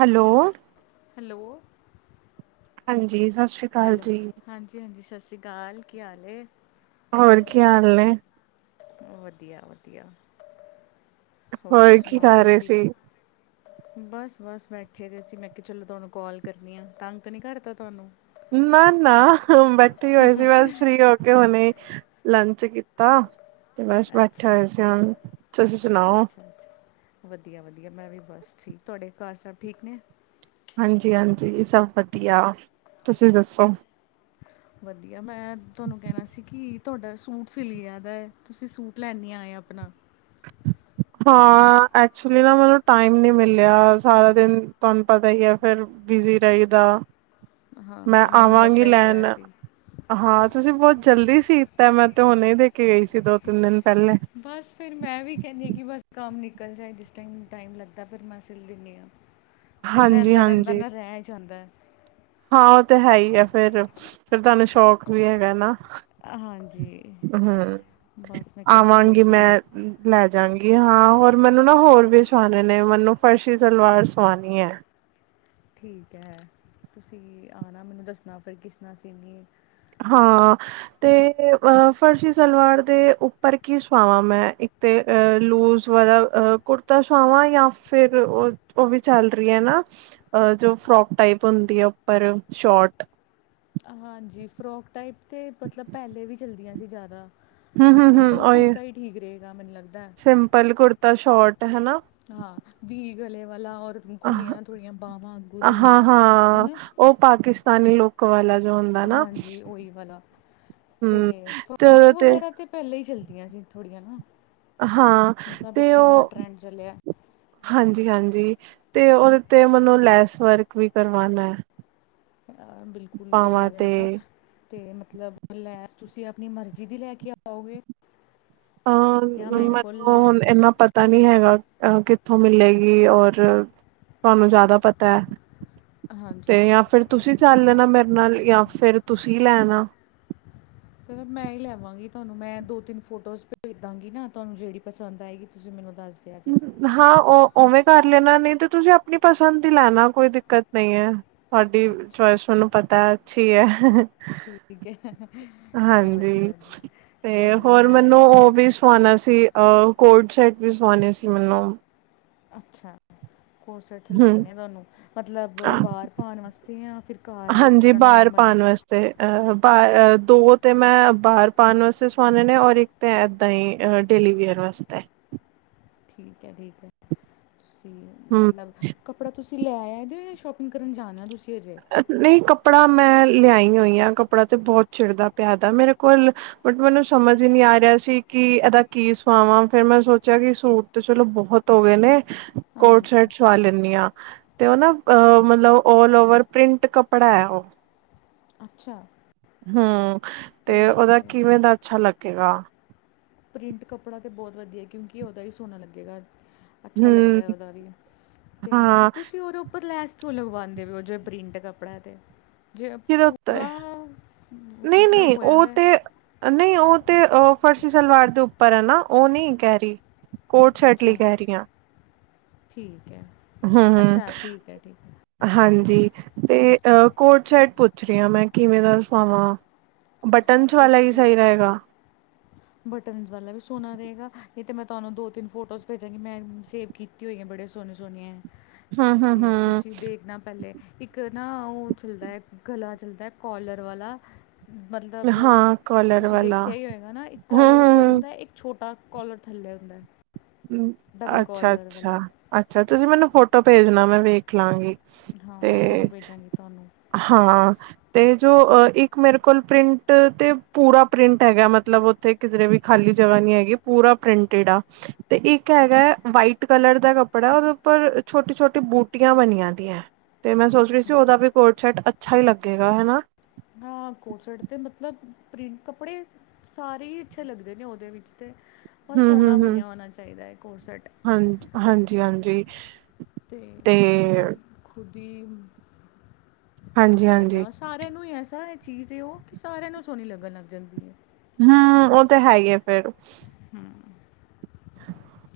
Hello. Hello. ਹਾਂਜੀ, ਸਤਿ ਸ਼੍ਰੀ ਅਕਾਲ। ਹੈਲੋ, ਜੀ ਹਾਂਜੀ -ਹਾਂਜੀ ਸਤਿ ਸ਼੍ਰੀ ਅਕਾਲ! ਕੀ ਹਾਲ ਏ? ਹੋਰ ਕੀ ਹਾਲ ਨੇ? ਵਧੀਆ -ਵਧੀਆ ਹੋਰ ਕੀ ਸੁਣਾਓ ਕਰ ਰਹੇ ਤੁਸੀਂ? ਸੀ ਬਸ -ਬਸ ਬੈਠੇ ਦੇ ਸੀਂ, ਮੈਂ ਕਿਹਾ ਚਲੋ ਤੁਹਾਨੂੰ ਕੋਲ ਕਰਨੀ ਆ, ਤੰਗ ਤਾਂ ਨਹੀਂ ਕਰਦਾ ਤੁਹਾਨੂੰ। ਨਾ- ਨਾ ਬੈਠੀ ਹੋਈ ਸੀ ਬਸ ਫ੍ਰੀ ਹੋ ਕੇ ਹੁਨੇ, ਲੰਚ ਕੀਤਾ। ਤੇ ਬਸ ਬੈਠੇ ਅੱਛਾ ਹੋਏ ਸੀ ਹੁਣ, ਤੁਸੀ ਸੁਣਾਓ? ਅੱਛਾ ਅੱਛਾ ਵਧੀਆ- ਵਧੀਆ ਮੈਂ ਵੀ ਬਸ ਠੀਕ ਤੁਹਾਡੇ ਘਰ ਸਭ ਠੀਕ ਨੇ? ਹਾਂਜੀ- ਹਾਂਜੀ ਸਭ ਵਧੀਆ! ਤੁਸੀਂ ਦੱਸੋ? ਵਧੀਆ, ਮੈਂ ਤੁਹਾਨੂੰ ਕਹਿਣਾ ਸੀ ਕਿ ਤੁਹਾਡਾ ਸੂਟ ਸਿਲੀਆਂ ਦਾ ਹੈ, ਤੁਸੀਂ ਸੂਟ ਲੈਂਣ ਨਹੀਂ ਆਏ ਆਪਣਾ। ਹਾਂ ਐਕਚੁਲੀ ਨਾ ਮੈਨੂੰ ਟਾਈਮ ਨੀ ਮਿਲਿਆ, ਸਾਰਾ ਦਿਨ ਤੁਹਾਨੂੰ ਈ ਐ ਫਿਰ। ਬਿਜੀ ਰਹੀਦਾ, ਹਾਂ ਮੈਂ ਹਾਂ ਮੈਨੂੰ ਆਵਾਂਗੀ ਲੱਗਦਾ ਹੀ ਪਿਆ ਲੈਣ। ਸੀ ਹਾਂ ਤੁਸੀਂ ਬਹੁਤ ਜਲਦੀ ਸੀ ਤਾ, ਮੈਂ ਤੇ ਹੁਣੇ ਹੀ ਦੇ ਕੇ ਗਈ ਸੀ ਦੋ ਤਿੰਨ ਦਿਨ ਪਹਿਲੇ। ਬਸ ਫਿਰ ਮੈਂ ਵੀ ਕਹਿੰਦੀ ਹਾਂ, ਕਿ ਬਸ ਕੰਮ ਨਿਕਲ ਜਾਏ, ਜਿਸ ਟਾਈਮ -ਟਾਈਮ ਲੱਗਦਾ ਫਿਰ ਮੈਂ ਸਿਲ ਦਿੰਦੀ ਹਾਂ। ਫਿਰ ਹਾਂਜੀ ਰਹਿੰਦਾ -ਰਹਿੰਦਾ ਹਾਂਜੀ ਨਾ ਰਹਿ ਜਾਂਦਾ। ਹਾਂ ਉਹ ਤੇ ਹੈ ਹੀ ਆ ਫੇਰ -ਫਿਰ ਤੁਹਾਨੂੰ ਸ਼ੌਕ ਵੀ ਹੈਗਾ ਨਾ। ਹਾਂਜੀ, ਹਮ ਬਸ ਮੈਂ ਕਿਆ ਫਿਰ ਆਵਾਂਗੀ ਮੈਂ ਜਲਦੀ ਲੈ ਜਾਗੀ ਹਾਂ, ਹੋਰ ਮੈਨੂੰ ਨਾ ਹੋਰ ਵੀ ਸੁਵਾਣੇ ਨੇ, ਮੈਨੂੰ ਫਰਸ਼ੀ ਸਲਵਾਰ ਸਵਾਣੀ ਹੈ। ਠੀਕ ਹੈ, ਤੁਸੀਂ ਆਉਣਾ ਮੈਨੂੰ ਦੱਸਣਾ ਫਿਰ ਕਿਸ ਤਰ੍ਹਾਂ ਸੀਂਨੀ ਹਾਂ, ਤੇ ਅਹ ਫਰਸ਼ੀ ਸਲਵਾਰ ਦੇ ਉੱਪਰ ਕੀ ਸੁਵਾਵਾਂ ਮੈਂ। ਇੱਕ ਤੇ ਅ ਲੂਜ ਵਾਲਾ ਕੁੜਤਾ ਸੁਆਵਾਂ ਜਾਂ ਫਿਰ ਉਹ -ਉਹ ਵੀ ਚੱਲ ਰਹੀ ਹੈ ਨਾ। ਜੋ ਫਰੋਕ ਟਾਈਪ ਹੁੰਦੀ ਹੈ ਉੱਪਰ ਸ਼ੋਟ ਹਾਂਜੀ, ਫਰੋਕ ਟਾਈਪ ਤਾਂ ਮਤਲਬ ਪਹਿਲੇ ਵੀ ਚੱਲਦੀਆਂ ਸੀ ਜ਼ਿਆਦਾ। ਹਮ ਹਮ ਹਮ ਸਿੰਪਲ ਉਹੀ ਕੁੜਤਾ ਹੀ ਠੀਕ ਰਹੇਗਾ ਮੈਨੂੰ ਲੱਗਦਾ। ਸਿੰਪਲ ਕੁੜਤਾ ਸ਼ੋਟ ਹਨਾ। ਹਾਂ ਵੀ, ਗਲੇ ਵਾਲਾ ਔਰ ਖੁੱਲੀਆਂ ਥੋੜੀਆਂ ਬਾਹਾਂ ਅੱਗੋਂ ਦੀ ਹਾਂ ਹਾਂ ਹਨਾ। ਉਹ ਪਾਕਿਸਤਾਨੀ ਲੌਕ ਵਾਲਾ। ਜੋ ਹੁੰਦਾ ਨਾ ਹਾਂਜੀ ਉਹੀ ਵਾਲਾ ਹਮ ਤੇ, ਤੇ ਉਹਦੇ ਫਰੋਕ ਵਗੈਰਾ ਤੇ ਪਹਿਲਾਂ ਹੀ, ਚੱਲਦੀਆਂ ਸੀ ਥੋੜੀਆਂ ਨਾ। ਹਾਂ ਜਿਸ ਤਰ੍ਹਾਂ ਤੇ ਪਿੱਛੇ ਬੜਾ ਉਹ ਟਰੈਂਡ ਚੱਲਿਆ ਹਾਂਜੀ-ਹਾਂਜੀ ਤੇ, ਉਹਦੇ ਤੇ ਮੈਨੂੰ ਲੈਸ ਵਰਕ ਵੀ ਕਰਵਾਉਣਾ। ਬਿਲਕੁਲ ਪਾਵਾਂ ਕਰਵਾ ਤੇ ਦੇਣਾ। ਅਤੇ ਮਤਲਬ ਲੈਸ ਤੁਸੀਂ ਆਪਣੀ ਮਰਜ਼ੀ ਦੀ ਲੈ, ਕੇ ਆਓਗੇ। ਜਾਂ ਅ ਮੇਰੇ ਕੋਲ ਮੈਨੂੰ ਹੁਣ ਇੰਨਾ ਪਤਾ ਨੀ ਹੈਗਾ। ਕਿੱਥੋਂ ਮਿਲੇਗੀ ਔਰ ਤੁਹਾਨੂੰ ਜ਼ਿਆਦਾ ਪਤਾ, ਹੈ ਹਾਂਜੀ ਤੇ ਜਾਂ ਫਿਰ ਤੁਸੀਂ ਚੱਲ ਲੈਣਾ ਮੇਰੇ ਨਾਲ, ਜਾਂ ਫੇਰ ਤੁਸੀਂ ਲੈ ਆਣਾ। ਚਲੋ ਮੈਂ ਹੀ ਲੈਂ ਆਵਾਂਗੀ, ਤੁਹਾਨੂੰ ਮੈਂ ਦੋ-ਤਿੰਨ ਫੋਟੋਜ਼ ਭੇਜ ਦਾਂਗੀ ਨਾ ਤੁਹਾਨੂੰ ਜਿਹੜੀ ਪਸੰਦ ਆਏਗੀ। ਤੁਸੀਂ ਮੈਨੂੰ ਦੱਸ ਦਿਆ ਜੇ। ਹਾਂ ਉ ਉਵੇਂ ਕਰ ਲੈਣਾ, ਨਹੀਂ ਤੇ ਤੁਸੀਂ ਆਪਣੀ ਪਸੰਦ ਹੀ ਲੈਣਾ ਕੋਈ ਦਿੱਕਤ ਨਹੀਂ ਹੈ। ਤੁਹਾਡੀ ਅੱਛਾ ਚੋਇਸ ਮੈਨੂੰ ਪਤਾ ਅੱਛੀ ਹੈ। ਠੀਕ ਆ, ਹਾਂਜੀ, ਵਧੀਆ ਜੀ ਤੇ ਕੋਈ ਨਹੀਂ ਹੋਰ ਮੈਂ ਮੈਨੂੰ ਉਹ ਵੀ ਸਵਾਣਾ ਸੀ, ਅ ਕੋਟ ਸੈਟ ਵੀ ਸਵਾਣੇ ਸੀ ਮੈਨੂੰ। ਅੱਛਾ, ਕੋਟ-ਸੈਟ ਹੂੰ ਸਿਲਵਾਨੇ ਆ ਤੁਹਾਨੂੰ, ਮਤਲਬ ਬਾਰ ਪਾਨ ਵਾਸਤੇ ਯਾ ਫਿਰ ਘਰ ਈ ਜਿਸ ਤਰ੍ਹਾਂ ਨੋਰਮਲ ਵਨ। 'ਤੇ ਅਹ ਬਾਰ ਅਹ ਦੋ ਤੇ ਮੈਂ, ਬਾਰ ਪਾਨ ਵਾਸਤੇ ਸਵਾਨੇ ਨੇ ਔਰ ਇੱਕ 'ਤੇ ਐਦਾਂ ਈ ਡੇਲੀ ਵਿਅਰ ਵਾਸਤੇ। ਠੀਕ ਐ, ਠੀਕ ਐ। ਤੁਸੀ, ਹੂੰ ਮਤਲਬ ਕੱਪੜਾ ਤੁਸੀਂ ਲੈ ਆਇਆ ਜੇ, ਸ਼ੋਪਿੰਗ ਕਰਨ ਜਾਨੈ ਤੁਸੀਂ ਅਜੇ? ਨਈਂ, ਕੱਪੜਾ ਮੈਂ ਲਿਆਈ ਔਈ ਆ। ਕੱਪੜਾ 'ਤੇ ਬੋਤ ਚਿੜਦਾ ਪੇਆ ਦੈ ਮੇਰੇ ਕੋਲ। ਬਟ ਮੈਨੂੰ ਸਮਝ ਈ ਨੀ ਆ ਰੇਆ ਸੀ, ਕਿ ਏਦਾ ਕੀ ਸੁਆਵਾਂ। ਫੇਰ ਮੈਂ ਸੋਚਿਆ ਕਿ ਸੂਟ! 'ਤੇ ਚਲੋ ਬੋਤ ਹੋ ਗਏ ਨੇ। ਹਾਂਜੀ ਕੋਟ-ਸ਼ਰਟ ਛਵਾ ਲੈਂਨੀ ਆ, 'ਤੇ ਉਹ ਨਾ ਅਹ ਮਤਲਬ ਔਲ ਓਵਰ। ਪ੍ਰਿੰਟ ਕੱਪੜਾ ਹੈ ਉਹ। ਅੱਛਾ। ਹੂ, 'ਤੇ ਓਦਾ ਕਿਵੇਂ ਦਾ ਅੱਛਾ ਲੱਗੇਗਾ? ਪ੍ਰਿੰਟ ਕੱਪੜਾ 'ਤੇ ਬੋਤ ਵਦੀਐ, ਕਿਉਂਕਿ ਓਦਾ ਵੀ ਸੋਨਾ ਲੱਗੇਗਾ। ਅੱਛਾ ਹਮ ਲੱਗਦੈ ਉਦਾ ਵੀ, 'ਤੇ ਹਾਂ ਤੁਸੀਂ ਓਦੇ ਉੱਪਰ ਲੈਸ ਕਿਉਂ ਲਗਵਾਂਦੇ ਪੇ ਓ, ਜੇ ਪ੍ਰਿੰਟ ਕਪੜਾ ਐ 'ਤੇ। ਜੇ ਕਿਹਦੇ ਉੱਤੇ ਪੂਰਾ ਐ, ਮਤਲਬ ਹੋਇਆ ਦੈ। ਨਈ, ਉਹ 'ਤੇ ਅਹ ਫਰਸ਼ੀ ਸਲਵਾਰ ਦੇ ਉੱਪਰ ਹੈ ਨਾ, ਓਹ ਨੀ ਕੈਅ ਰੀ। ਕੋਟ-ਸ਼ਰਟ ਲਈ ਅੱਛਾ ਕੈਅ ਰੀ ਆ। ਠੀਕ ਐ। ਹੂੰ-ਹੂੰ। ਹਾਂਜੀ, 'ਤੇ ਕੋਟ-ਸ਼ਰਟ ਪੁੱਛ ਰੀ ਆ ਮੈਂ, ਕਿਵੇਂ ਦਾ ਸੁਆਵਾਂ? ਬਟਨਸ ਵਾਲਾ ਈ ਕੋਰਸ ਸਹੀ ਰਏਗਾ। ਬਟਨਸ ਵਾਲਾ ਵੀ ਸੋਨਾ ਰੇੲਗਾ। ਨਈ ਤਾਂ ਮੈਂ ਤੁਹਾਨੂੰ ਦੋ-ਤਿੰਨ ਫੋਟੋਜ਼ ਭੇਜਾਂਗੀ, ਮੈਂ ਸੇਵ ਕੀਤੀ ਕੀਤੀ ਹੋਈਆਂ ਬੜੇ ਸੋਹਨੇ-ਸੋਹਨੇ, ਹੂੰ ਹੂੰ 'ਤੇ ਹੂੰ ਤੁਸੀਂ ਦੇਖਨਾ ਪੈਲੇ, ਇੱਕ ਇਕ ਨਾ ਉਹ ਚੱਲਦੈ, ਗਲਾ ਚੱਲਦੈ ਕੋਲਰ ਵਾਲਾ। ਮਤਲਬ, ਹਾਂ ਕੋਲਰ ਤੁਸੀਂ ਵਾਲਾ ਦੇਖਿਆ ਈ ਹੋਏਗਾ ਨਾ, ਇੱਕ ਹੂੰ ਕੋਲਰ ਉੱਪਰ ਹੂੰ ਹੁੰਦੈ। ਇੱਕ ਛੋਟਾ ਕੋਲਰ ਥੱਲੇ ਹੁੰਦੈ। ਅੱਛਾ-ਅੱਛਾ-ਅੱਛਾ, ਤੁਸੀਂ ਮੈਨੂੰ ਫੋਟੋ ਭੇਜਨਾ, ਮੈਂ ਵੇਖ ਲਾਂਗੀ। ਹਾਂ, ਤੇ ਮੈਂ ਫੋਟੋ ਭੇਜਾਂਗੀ ਤੁਹਾਨੂੰ। ਹਾਂ। 'ਤੇ ਜੋ ਅ ਇੱਕ ਮੇਰੇ ਕੋਲ ਪ੍ਰਿੰਟ 'ਤੇ ਪੂਰਾ ਪ੍ਰਿੰਟ ਹੈਗੈ, ਮਤਲਬ ਉਥੇ ਕਿਧਰੇ ਵੀ ਖਾਲੀ ਜਗ੍ਹਾ ਨੀ ਹੈਗੀ, ਪੂਰਾ ਪ੍ਰਿੰਟਡ ਆ, 'ਤੇ ਇੱਕ ਹੈਗਾ ਅੱਛਾ ਵਾਈਟ। ਕਲਰ ਦਾ ਕੱਪੜਾ, ਓਦੇ ਉੱਪਰ ਛੋਟੀ- ਛੋਟੀ ਬੂਟੀਆਂ ਬਨੀਆ ਦੀਐ। 'ਤੇ ਮੈਂ ਸੋਚ ਰੀ ਸੀ, ਅੱਛਾ ਓਦਾ ਵੀ ਕੋਟ-ਸ਼ਰਟ ਅੱਛਾ ਈ ਲੱਗੇਗਾ, ਹੈ ਨਾ? ਹਾਂ, ਕੋਟ-ਸੈਟ 'ਤੇ ਮਤਲਬ ਪ੍ਰਿੰਟ ਕੱਪੜੇ? ਸਾਰੇ ਈ ਅੱਛੇ ਲੱਗਦੇ ਨੇ ਉਦੇ ਵਿੱਚ 'ਤੇ, ਬਸ ਹੂੰ ਸੋਨਾ ਹੂੰ ਹੂੰ ਬਨਿਆ ਹੋਨਾ ਚਾਈਦੈ ਕੋਟ- ਸੈਟ। ਹਾਂਜੀ, ਹਾਂਜੀ-ਹਾਂਜੀ। 'ਤੇ ਮਤਲਬ, ਖੁਦ ਈ, ਹਾਂਜੀ ਅੱਛਾ ਹਾਂਜੀ ਲੱਗਦੈ ਅਸ। ਸਾਰਿਆਂ ਨੂੰ ਈ ਐਸਾ ਚੀਜ਼ ਐ ਓਹ, ਕਿ ਸਾਰਿਆਂ ਨੂੰ ਸੋਣੀ ਲੱਗਨ ਲੱਗ ਜਾਂਦੀ ਏ। ਨਾ, ਉਹ 'ਤੇ ਹੈ ਈ ਏ ਫੇਰ। ਹੂ।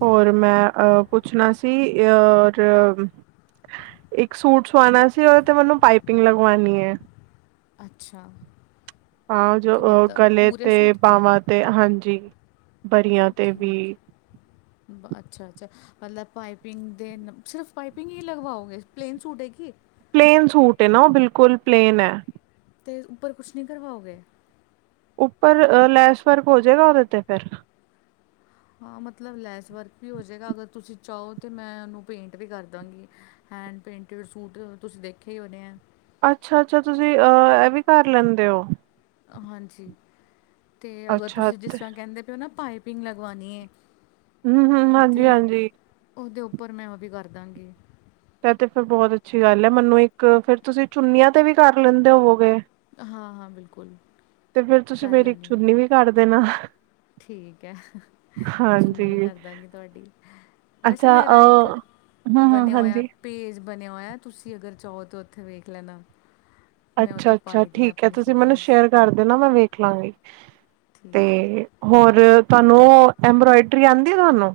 ਹੋਰ ਮੈਂ ਆ ਪੁੱਛਨਾ ਸੀ, ਔਰ ਇੱਕ ਸੂਟ ਸਵਾਨਾ ਸੀ, ਉਦੇ 'ਤੇ ਮੈਨੂੰ ਪਾਈਪਿੰਗ ਲਗਵਾਨੀ ਐ। ਅੱਛਾ। ਹਾਂ ਜੋ ਕਿ ਮਤਲਬ ਗਲੇ ਪੂਰੇ ਤੇ ਸੂਟ ਬਾਵਾਂ ਤੇ ਹਾਂਜੀ ਪਰੀਆਂ ਤੇ ਵੀ ਅੱਛਾ-ਅੱਛਾ ਮਤਲਬ ਪਾਈਪਿੰਗ ਦੇ ਸਿਰਫ ਪਾਈਪਿੰਗ ਹੀ ਲਗਵਾਓਗੇ ਪਲੇਨ ਸੂਟ ਏ ਕੀ ਪਲੇਨ ਸੂਟ ਐ ਓ ਬਿਲਕੁਲ ਪਲੇਨ ਐ। ਤੇ ਉੱਪਰ ਕੁਛ ਨਈ ਕਰਵਾਓਗੇ। ਉੱਪਰ ਲੈਸ ਵਰਕ ਹੋ ਜਾਏਗਾ ਉਦੇ ਤੇ ਫਿਰ ਹਾਂ ਮਤਲਬ ਲੈਸ ਵਰਕ ਵੀ ਹੋ ਜਾਵੇਗਾ ਅਗਰ ਤੁਸੀਂ ਚਾਹੋ ਤਾਂ ਮੈਂ ਉਨੂੰ ਪੇਂਟ ਵੀ ਕਰ ਦਾਂਗੀ। ਹੈਂਡ ਪੇਂਟਰ ਸੂਟ ਤੁਸੀਂ ਦੇਖੇ ਈ ਹੋਣੇ ਐ। ਅੱਛਾ-ਅੱਛਾ ਤੁਸੀ ਆ ਐ ਵੀ ਕਰ ਲੈਂਣੇ ਓ। ਹਾਂਜੀ ਤੇ ਅਗਰ ਅੱਛਾ ਤੁਸੀਂ ਜਿਸ ਤਰ੍ਹਾਂ ਕੈਂਦੇ ਪਏ ਓ ਨਾ ਪਾਈਪਿੰਗ ਲਗਵਾਂਣੀ ਏ। ਹੂੰ-ਹੂੰ ਹਾਂਜੀ-ਹਾਂਜੀ। ਉਦੇ ਉੱਪਰ ਮੈਂ ਓ ਵੀ ਕਰ ਦਾਂਗੀ। ਆ ਤੇ ਫਿਰ ਬੋਤ ਅੱਛੀ ਗੱਲ ਏ ਮੈਨੂੰ ਇੱਕ ਫੇਰ ਤੁਸੀਂ ਚੁੰਨੀਆਂ ਤੇ ਵੀ ਕਰ ਲੈਂਦੇ ਹੋਵੋਗੇ। ਹਾਂ ਹਾਂ ਬਿਲਕੁਲ ਤੇ ਫਿਰ ਤੁਸੀਂ ਕਰ ਮੇਰੀ ਇੱਕ ਲੈਂਦੀ ਹਾਂ ਚੁੰਨੀ ਵੀ ਕਰ ਦੇਣਾ। ਠੀਕ ਏ ਚੁੰਨੀ ਵੀ ਹਾਂਜੀ ਕਰਦਾਂਗੀ ਤੁਹਾਡੀ ਵੈਸੇ ਅੱਛਾ ਅ ਮੇਰਾ ਇੱਕ ਹਮ ਹਮ ਬਣਿਆ ਹੋਇਆ। ਹਾਂਜੀ ਪੇਜ ਬਣਿਆ ਹੋਇਆ ਤੁਸੀਂ ਅਗਰ ਚਾਹੋ ਤਾਂ ਉੱਥੇ ਵੇਖ ਲੈਣਾ। ਮੈਂ ਉੱਥੇ ਅੱਛਾ-ਅੱਛਾ ਪਾਈ ਦੀਆਂ ਠੀਕ ਐ ਆਪਣੀ ਤੁਸੀਂ ਮੈਨੂੰ ਫੋਟੋਜ਼ ਸ਼ੇਅਰ ਕਰਦੇ ਨਾ ਮੈਂ ਵੇਖ ਲਾਂਗੀ ਤੇ ਠੀਕ ਹੈ ਹੋਰ ਤਾਨੂੰ ਐਬ੍ਰੋਇਡਰੀ ਆਂਦੀ ਤਾਨੂੰ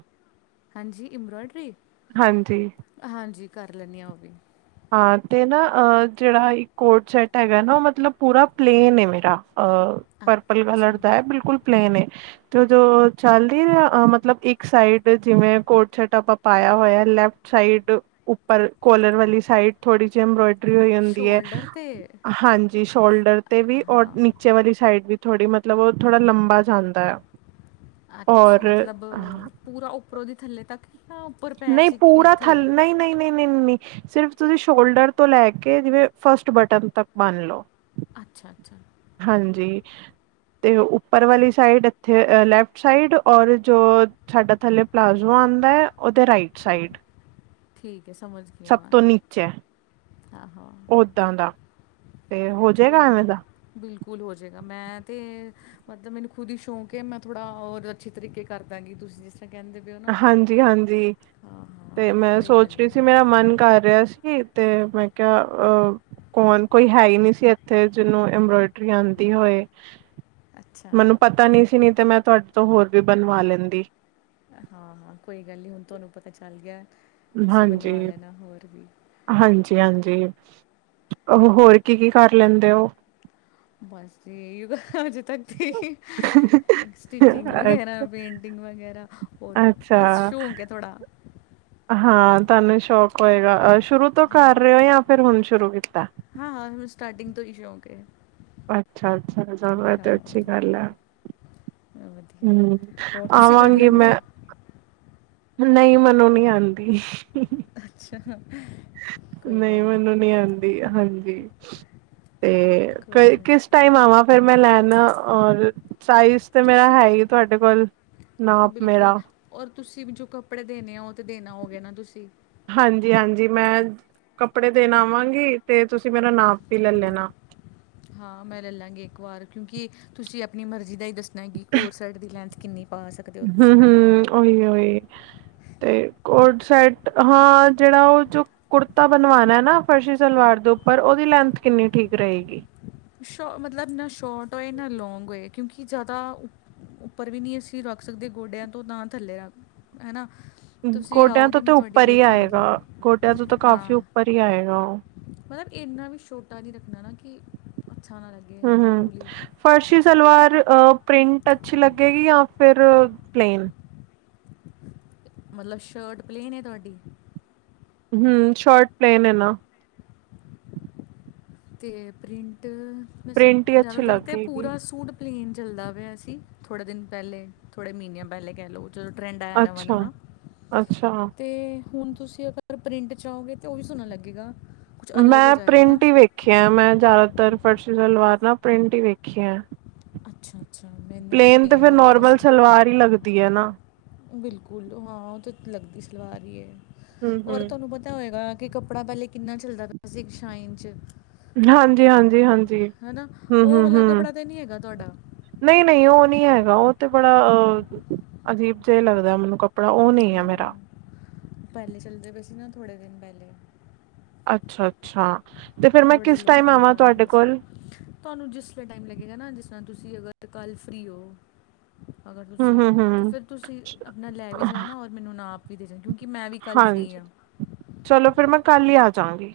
ਹਾਂਜੀ ਇੰਬਰੋਇਡਰੀ ਹਾਂਜੀ ਹਾਂਜੀ ਕਰ ਲੈਂਣੀ ਆਂ ਓ ਵੀ ਹਾਂ ਤੇ ਨਾ ਜੇੜਾ ਇਕ ਕੋਟ ਸੈਟ ਹੈਗਾ ਨਾ ਓ ਮਤਲਬ ਪੂਰਾ ਪਲੇਨ ਏ ਮੇਰਾ ਆ। ਪਰਪਲ ਅੱਛਾ ਕਲਰ ਦਾ ਏ ਬਿਲਕੁਲ ਪਲੇਨ ਏ। ਤੇ ਜੋ ਚੱਲ ਨੀ ਰਿਆ ਮਤਲਬ ਇੱਕ ਸਾਈਡ ਜਿਵੇਂ ਕੋਟ ਸੈਟ ਆਪਾਂ ਪਾਇਆ ਹੋਇਆ ਲੈਫਟ ਸਾਈਡ ਉੱਪਰ ਕੋਲਰ ਵਾਲੀ ਸਾਈਡ ਥੋੜੀ ਜਿਹੀ ਇੰਬਰੋਇਡ ਹੋ ਹੁੰਦੀ ਹੈ ਸ਼ੋਲਡਰ 'ਤੇ ਹਾਂਜੀ ਸ਼ੋਲਡਰ ਤੇ ਵੀ ਔਰ ਹਾਂ ਨੀਚੇ ਵਾਲੀ ਸਾਈਡ ਵੀ ਥੋੜ੍ਹੀ ਮਤਲਬ ਓ ਥੋੜ੍ਹਾ ਲੰਬਾ ਜਾਂਦਾ। ਅੱਛਾ ਔਰ ਮਤਲਬ ਪੂਰਾ ਉੱਪਰੋਂ ਦੀ ਥੱਲੇ ਤੱਕ ਜਾਂ ਉੱਪਰ ਪੈ ਨਈ 'ਚ ਕਿ ਪੂਰਾ ਥੱਲੇ ਈ ਨਈ। ਨਈ-ਨਈ-ਨਈ ਸਿਰਫ ਤੁਸੀਂ ਸ਼ੋਲਡਰ ਤੋਂ ਲੈ ਕੇ ਜਿਵੇਂ ਫਸਟ ਬਟਨ ਤੱਕ ਮੰਨ ਲਓ। ਅੱਛਾ-ਅੱਛਾ ਹਾਂਜੀ ਤੇ ਉੱਪਰ ਵਾਲੀ ਸਾਈਡ ਇੱਥੇ ਲੈਫਟ ਸਾਈਡ ਔਰ ਜੋ ਸਾਡਾ ਥੱਲੇ ਪਲਾਜ਼ੋ ਆਂਦਾ ਓਦੇ ਰਾਈਟ ਸਾਈਡ ਸਭ ਤੋਂ ਨੀਚੇ ਹਾਂ-ਹਾਂ। ਓਦਾਂ ਦਾ ਤੇ ਹੋ ਜਾਏਗਾ ਕੋਈ ਐਵੇਂ ਨਹੀਂ ਦਾ ਬਿਲਕੁਲ ਹੋ ਜਾਏਗਾ ਮੈਂ ਤੇ ਮਤਲਬ ਮੈਨੂੰ ਖੁਦ ਹੀ ਸ਼ੌਕ ਹੈ ਮੈਂ ਥੋੜਾ ਔਰ ਅੱਛੇ ਤਰੀਕੇ ਕਰਾਂਗੀ ਤੁਸੀਂ ਜਿਸ ਤਰ੍ਹਾਂ ਕੈਂਦੇ ਹਾਂਜੀ-ਹਾਂਜੀ ਹਾਂ ਤੇ ਮੈਂ ਕੋਈ ਗੱਲ ਸੋਚ ਰਈ ਸੀ। ਨਹੀਂ ਮੇਰਾ ਮਨ ਕਰ ਰਿਆ ਸੀ ਤੇ ਮੈਂ ਕਿਆ ਅ ਕੌਣ ਕੋਈ ਹੈ ਹੀ ਨਈ ਸੀ ਇੱਥੇ ਜਿਨੂੰ ਐੰਬਰੋਇਡਰੀ ਆਂਦੀ ਹੋਏ ਅੱਛਾ ਮੈਨੂੰ ਪਤਾ ਤਾ ਨੀ ਸੀ ਨ ਤੇ ਮੈਂ ਤੁਹਾਡੇ ਤੋਂ ਹੋਰ ਵੀ ਬਣਵਾ ਲੈਂਦੀ। ਹਾਂ-ਹਾਂ ਕੋਈ ਗੱਲ ਨਈ ਹੁਣ ਤੁਹਾਨੂੰ ਪਤਾ ਚੱਲ ਗਿਆ। ਤੁਸੀਂ ਹਾਂਜੀ ਬਣਵਾ ਲੈਣਾ ਹੋਰ ਵੀ ਹਾਂਜੀ ਹਾਂਜੀ ਓ ਹੋਰ ਕੀ ਕੀ ਕਰ ਲੈਂਦੇ ਓ? ਬਸ ਜੀ ਯੋਗਾ ਹਜੇ ਤੱਕ ਤੇ। ਇਕ ਸਟਿਚਿੰਗ ਵਗੈਰਾ, ਅੱਛਾ, ਪੇਂਟਿੰਗ ਵਗੈਰਾ ਹੋਰ ਅੱਛਾ ਬਸ ਸ਼ੌਂਕ ਐ ਥੋੜਾ। ਹਾਂ ਤੁਨੂੰ ਸ਼ੌਕ ਹੋਏਗਾ ਸ਼ੁਰੂ ਤੋਂ ਕਰ ਰੇ ਓ, ਜਾਂ ਫੇਰ ਹੁਣ ਸ਼ੁਰੂ ਕੀਤਾ। ਹਾਂ ਹਾਂ ਸਟਾਟਿੰਗ ਤੋਂ ਈ ਸ਼ੌਂਕ ਏ। ਅੱਛਾ ਅੱਛਾ ਚਲੋ ਐ ਤੇ ਅੱਛੀ ਗੱਲ ਐ। ਵਧੀਆ ਹੂੰ ਹੋਰ ਤੁਸੀਂ ਕਰ ਆਵਾਂਗੀ ਲੈਂਦੇ ਮੈਂ। ਹੋ ਨਈ ਮਨੂੰ ਨੀ ਆਂਦੀ। ਅੱਛਾ। ਕੋਈ ਨਈ ਗੱਲ ਨਹੀਂ ਮੈਨੂੰ ਨੀ ਆਂਦੀ, ਹਾਂਜੀ ਤੇ ਕੋਈ ਕਈ ਕਿਸ ਗੱਲ ਨਹੀਂ ਕਿਸ ਟਾਈਮ ਆਵਾਂ ਫੇਰ ਮੈਂ ਲੈਣ, ਔਰ ਸਾਈਜ਼ ਤੇ ਮੇਰਾ ਤੁਸੀਂ ਹੈ ਈ ਏ ਤੁਆਡੇ ਕੋਲ, ਨਾਪ ਬਿਲਕੁਲ ਮੇਰਾ। ਔਰ ਤੁਸੀਂ ਵੀ ਜੋ ਕੱਪੜੇ ਦੇਣੇ ਆ, ਓ ਤੇ ਦੇਣ ਆਓਗੇ ਨਾ ਤੁਸੀਂ। ਹਾਂਜੀ ਹਾਂਜੀ ਮੈਂ ਕੱਪੜੇ ਦੇਣ ਆਵਾਂਗੀ ਤੇ ਤੁਸੀਂ ਮੇਰਾ ਨਾਪ ਵੀ ਲਲ ਲੈਣਾ। ਹਾਂ ਮੈਂ ਲੈ ਲਾਂਗੀ ਇੱਕ ਵਾਰ ਕਿਉਂਕਿ ਤੁਸੀਂ ਆਪਣੀ ਮਰਜ਼ੀ ਦਾ ਈ ਦੱਸਣਾ ਕੀ, ਕੋਰਸੈਟ ਦੀ ਲੈਂਥ ਕਿੰਨੀ ਪਾਸ ਹੂੰ ਹੂੰ ਓਹੀ ਓਹੀ। ਤੇ ਕੋਟ ਸੈਟ ਹਾਂ ਜੇੜਾ ਓ ਜੋ ਕੁੜਤਾ ਬਣਵਾਣਾ ਨਾ ਫਰਸ਼ੀ ਸਲਵਾਰ ਦੇ ਉੱਪਰ ਓਦੀ ਲੈਂਥ ਕਿੰਨੀ ਠੀਕ ਰਏਗੀ। ਸ਼ੋ ਮਤਲਬ ਨਾ ਸ਼ੋਟ ਓਏ, ਨਾ ਲੌਂਗ ਓਏ ਕਿਉਂਕਿ ਜ਼ਾਦਾ ਉੱਪਰ ਵੀ ਨੀ ਅਸੀਂ ਰੱਖ ਸਕਦੇ ਗੋਡਿਆਂ ਤੋਂ, ਨਾ ਥੱਲੇ ਰੱਖ ਹਨਾ। ਗੋਡਿਆਂ ਤੋਂ ਤੇ ਉੱਪਰ ਈ ਆਏਗਾ, ਗੋਡਿਆਂ ਤੋਂ ਤਾਂ ਕਾਫ਼ੀ ਹਾਂ ਉੱਪਰ ਈ ਆਏਗਾ ਓ। ਮਤਲਬ ਏਨਾ ਵੀ ਛੋਟਾ ਨੀ ਰੱਖਣਾ ਨਾ ਕੀ ਅੱਛਾ ਨਾ ਲਗੇ। ਹੂੰ ਹੂੰ ਫਰਸ਼ੀ ਸਲਵਾਰ ਅ ਪ੍ਰਿੰਟ ਅੱਛੀ ਲੱਗੇਗੀ ਜਾਂ ਫੇਰ ਪਲੇਨ। ਮਲਬ ਸ਼ਰਟ ਪਲੇਨ ਏ ਤੁਆਡੀ। ਹੂੰ ਸ਼ਰਟ ਪਲੇਨ ਏ ਨਾ। ਤੇ ਪ੍ਰਿੰਟ ਵੈਸੇ ਪ੍ਰਿੰਟ ਹੀ ਅੱਛੀ ਜ਼ਾਦਾਤਰ ਤੇ ਲੱਗੇਗੀ ਪੂਰਾ ਸੂਟ ਪਲੇਨ ਚੱਲਦਾ ਪਿਆ ਸੀ ਥੋੜ੍ਹੇ ਦਿਨ ਪੈਲੇ, ਥੋੜੇ ਮੀਨਿਆਂ ਪੈਲੇ ਕੈ ਲੋ। ਜਦੋਂ ਟਰੈਂਡ ਆਇਆ ਨਵਾਂ ਨਵਾਂ, ਅੱਛਾ-ਅੱਛਾ ਤੇ। ਹੁਣ ਤੁਸੀਂ ਅਗਰ ਪ੍ਰਿੰਟ ਚਾਓਗੇ ਤੇ ਓ ਵੀ ਸੋਣਾ ਲੱਗੇਗਾ। ਕੁਝ ਅਲੱਗ ਹੋ ਮੈਂ ਜਾਏਗਾ ਨਾ ਪ੍ਰਿੰਟ ਈ ਵੇਖਿਆ, ਮੈਂ ਜ਼ਾਦਾਤਰ ਫਰਸ਼ੀ ਸਲਵਾਰ ਨਾ ਪ੍ਰਿੰਟ ਈ ਵੇਖੀਆਂ। ਅੱਛਾ ਅੱਛਾ ਮੈਨੂੰ ਪਲੇਨ ਫਿਰ ਦਾ ਪਤਾ ਨੋਰਮਲ ਸੀ। ਸਲਵਾਰ ਹੀ ਲੱਗਦੀ ਹੈ ਨਾ। ਬਿਲਕੁਲ ਹਾਂ ਓ ਤੇ ਲੱਗਦੀ ਸਲਵਾਰ ਈ ਏ, ਹੂੰ ਹੂੰ। ਔਰ ਤੁਆਨੂੰ ਪਤਾ ਹੋਏਗਾ ਕੀ ਕੱਪੜਾ ਪੈਲੇ ਕਿੰਨਾ ਚੱਲਦਾ ਪਪਿਆ ਸੀ ਸ਼ਾਈਨ 'ਚ। ਹਾਂਜੀ ਹਾਂਜੀ ਹਾਂਜ ਹਨਾ, ਓ ਵਲਾ ਕੱਪੜਾ ਤੇ ਨੀ ਹੈਗਾ ਤੁਆਡਾ। ਨਈ ਨ ਈ ਓ ਨੀ ਹੈਗਾ ਓ ਤੇ ਬੜਾ ਅ ਅਜੀਬ ਜਿਆ ਈ ਲੱਗਦਾ ਮੈਨੂੰ ਕਪ ਕੱਪੜਾ ਓ ਨੀ ਐ ਮੇਰਾ। ਪੈਲੇ ਚੱਲਦੇ ਪਏ ਸੀ ਨਾ ਥੋੜੇ ਦਿਨ ਪੈਲੇ। ਅੱਛਾ ਅੱਛਾ ਤੇ ਫੇਰ ਮੈਂ ਕਿਸ ਟਾਈਮ ਆਵਾਂ ਤੁਆਡੇ ਕੋਲ। ਤੁਆਨੂੰ ਜਿਸ ਲੇ ਟਾਈਮ ਲੱਗੇਗਾ ਨਾ, ਜਿਸਰਾਂ ਤੁਸੀਂ ਅਗਰ ਕੱਲ੍ਹ ਫ੍ਰੀ ਓਵ ਅਗਰ ਹੂੰ ਤੁਸੀਂ ਹੂੰ ਤਾਂ ਹੂੰ ਫੇਰ ਤੁਸੀਂ ਆਪਣਾ ਲੈ ਵੀ ਜਾਣਾ, ਔਰ ਮੈਨੂੰ ਨਾਪ ਵੀ ਦੇ ਜਾ ਕਿਉਂਕਿ ਮੈਂ ਵੀ ਕੱਲ੍ਹ ਫ੍ਰੀ ਹਾਂਜੀ ਆਂ। ਚਲੋ ਫਿਰ ਮੈਂ ਕੱਲ ਈ ਆ ਜਾਂਗੀ।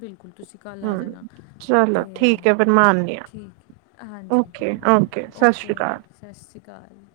ਬਿਲਕੁਲ ਤੁਸੀਂ ਕੱਲ੍ਹ ਆ ਜਾਣਾ ਤੇ ਚਲੋ ਠੀਕ ਹੈ ਫਿਰ ਮੈਂ ਆਨੀ ਹਾਂ ਠੀਕ ਹਾਂਜੀ ਓਕੇ ਓਕੇ ਸਤਿ ਸ਼੍ਰੀ ਓਕੇ ਅਕਾਲ। ਸਸ ਸ਼੍ਰੀ ਕਾਲ।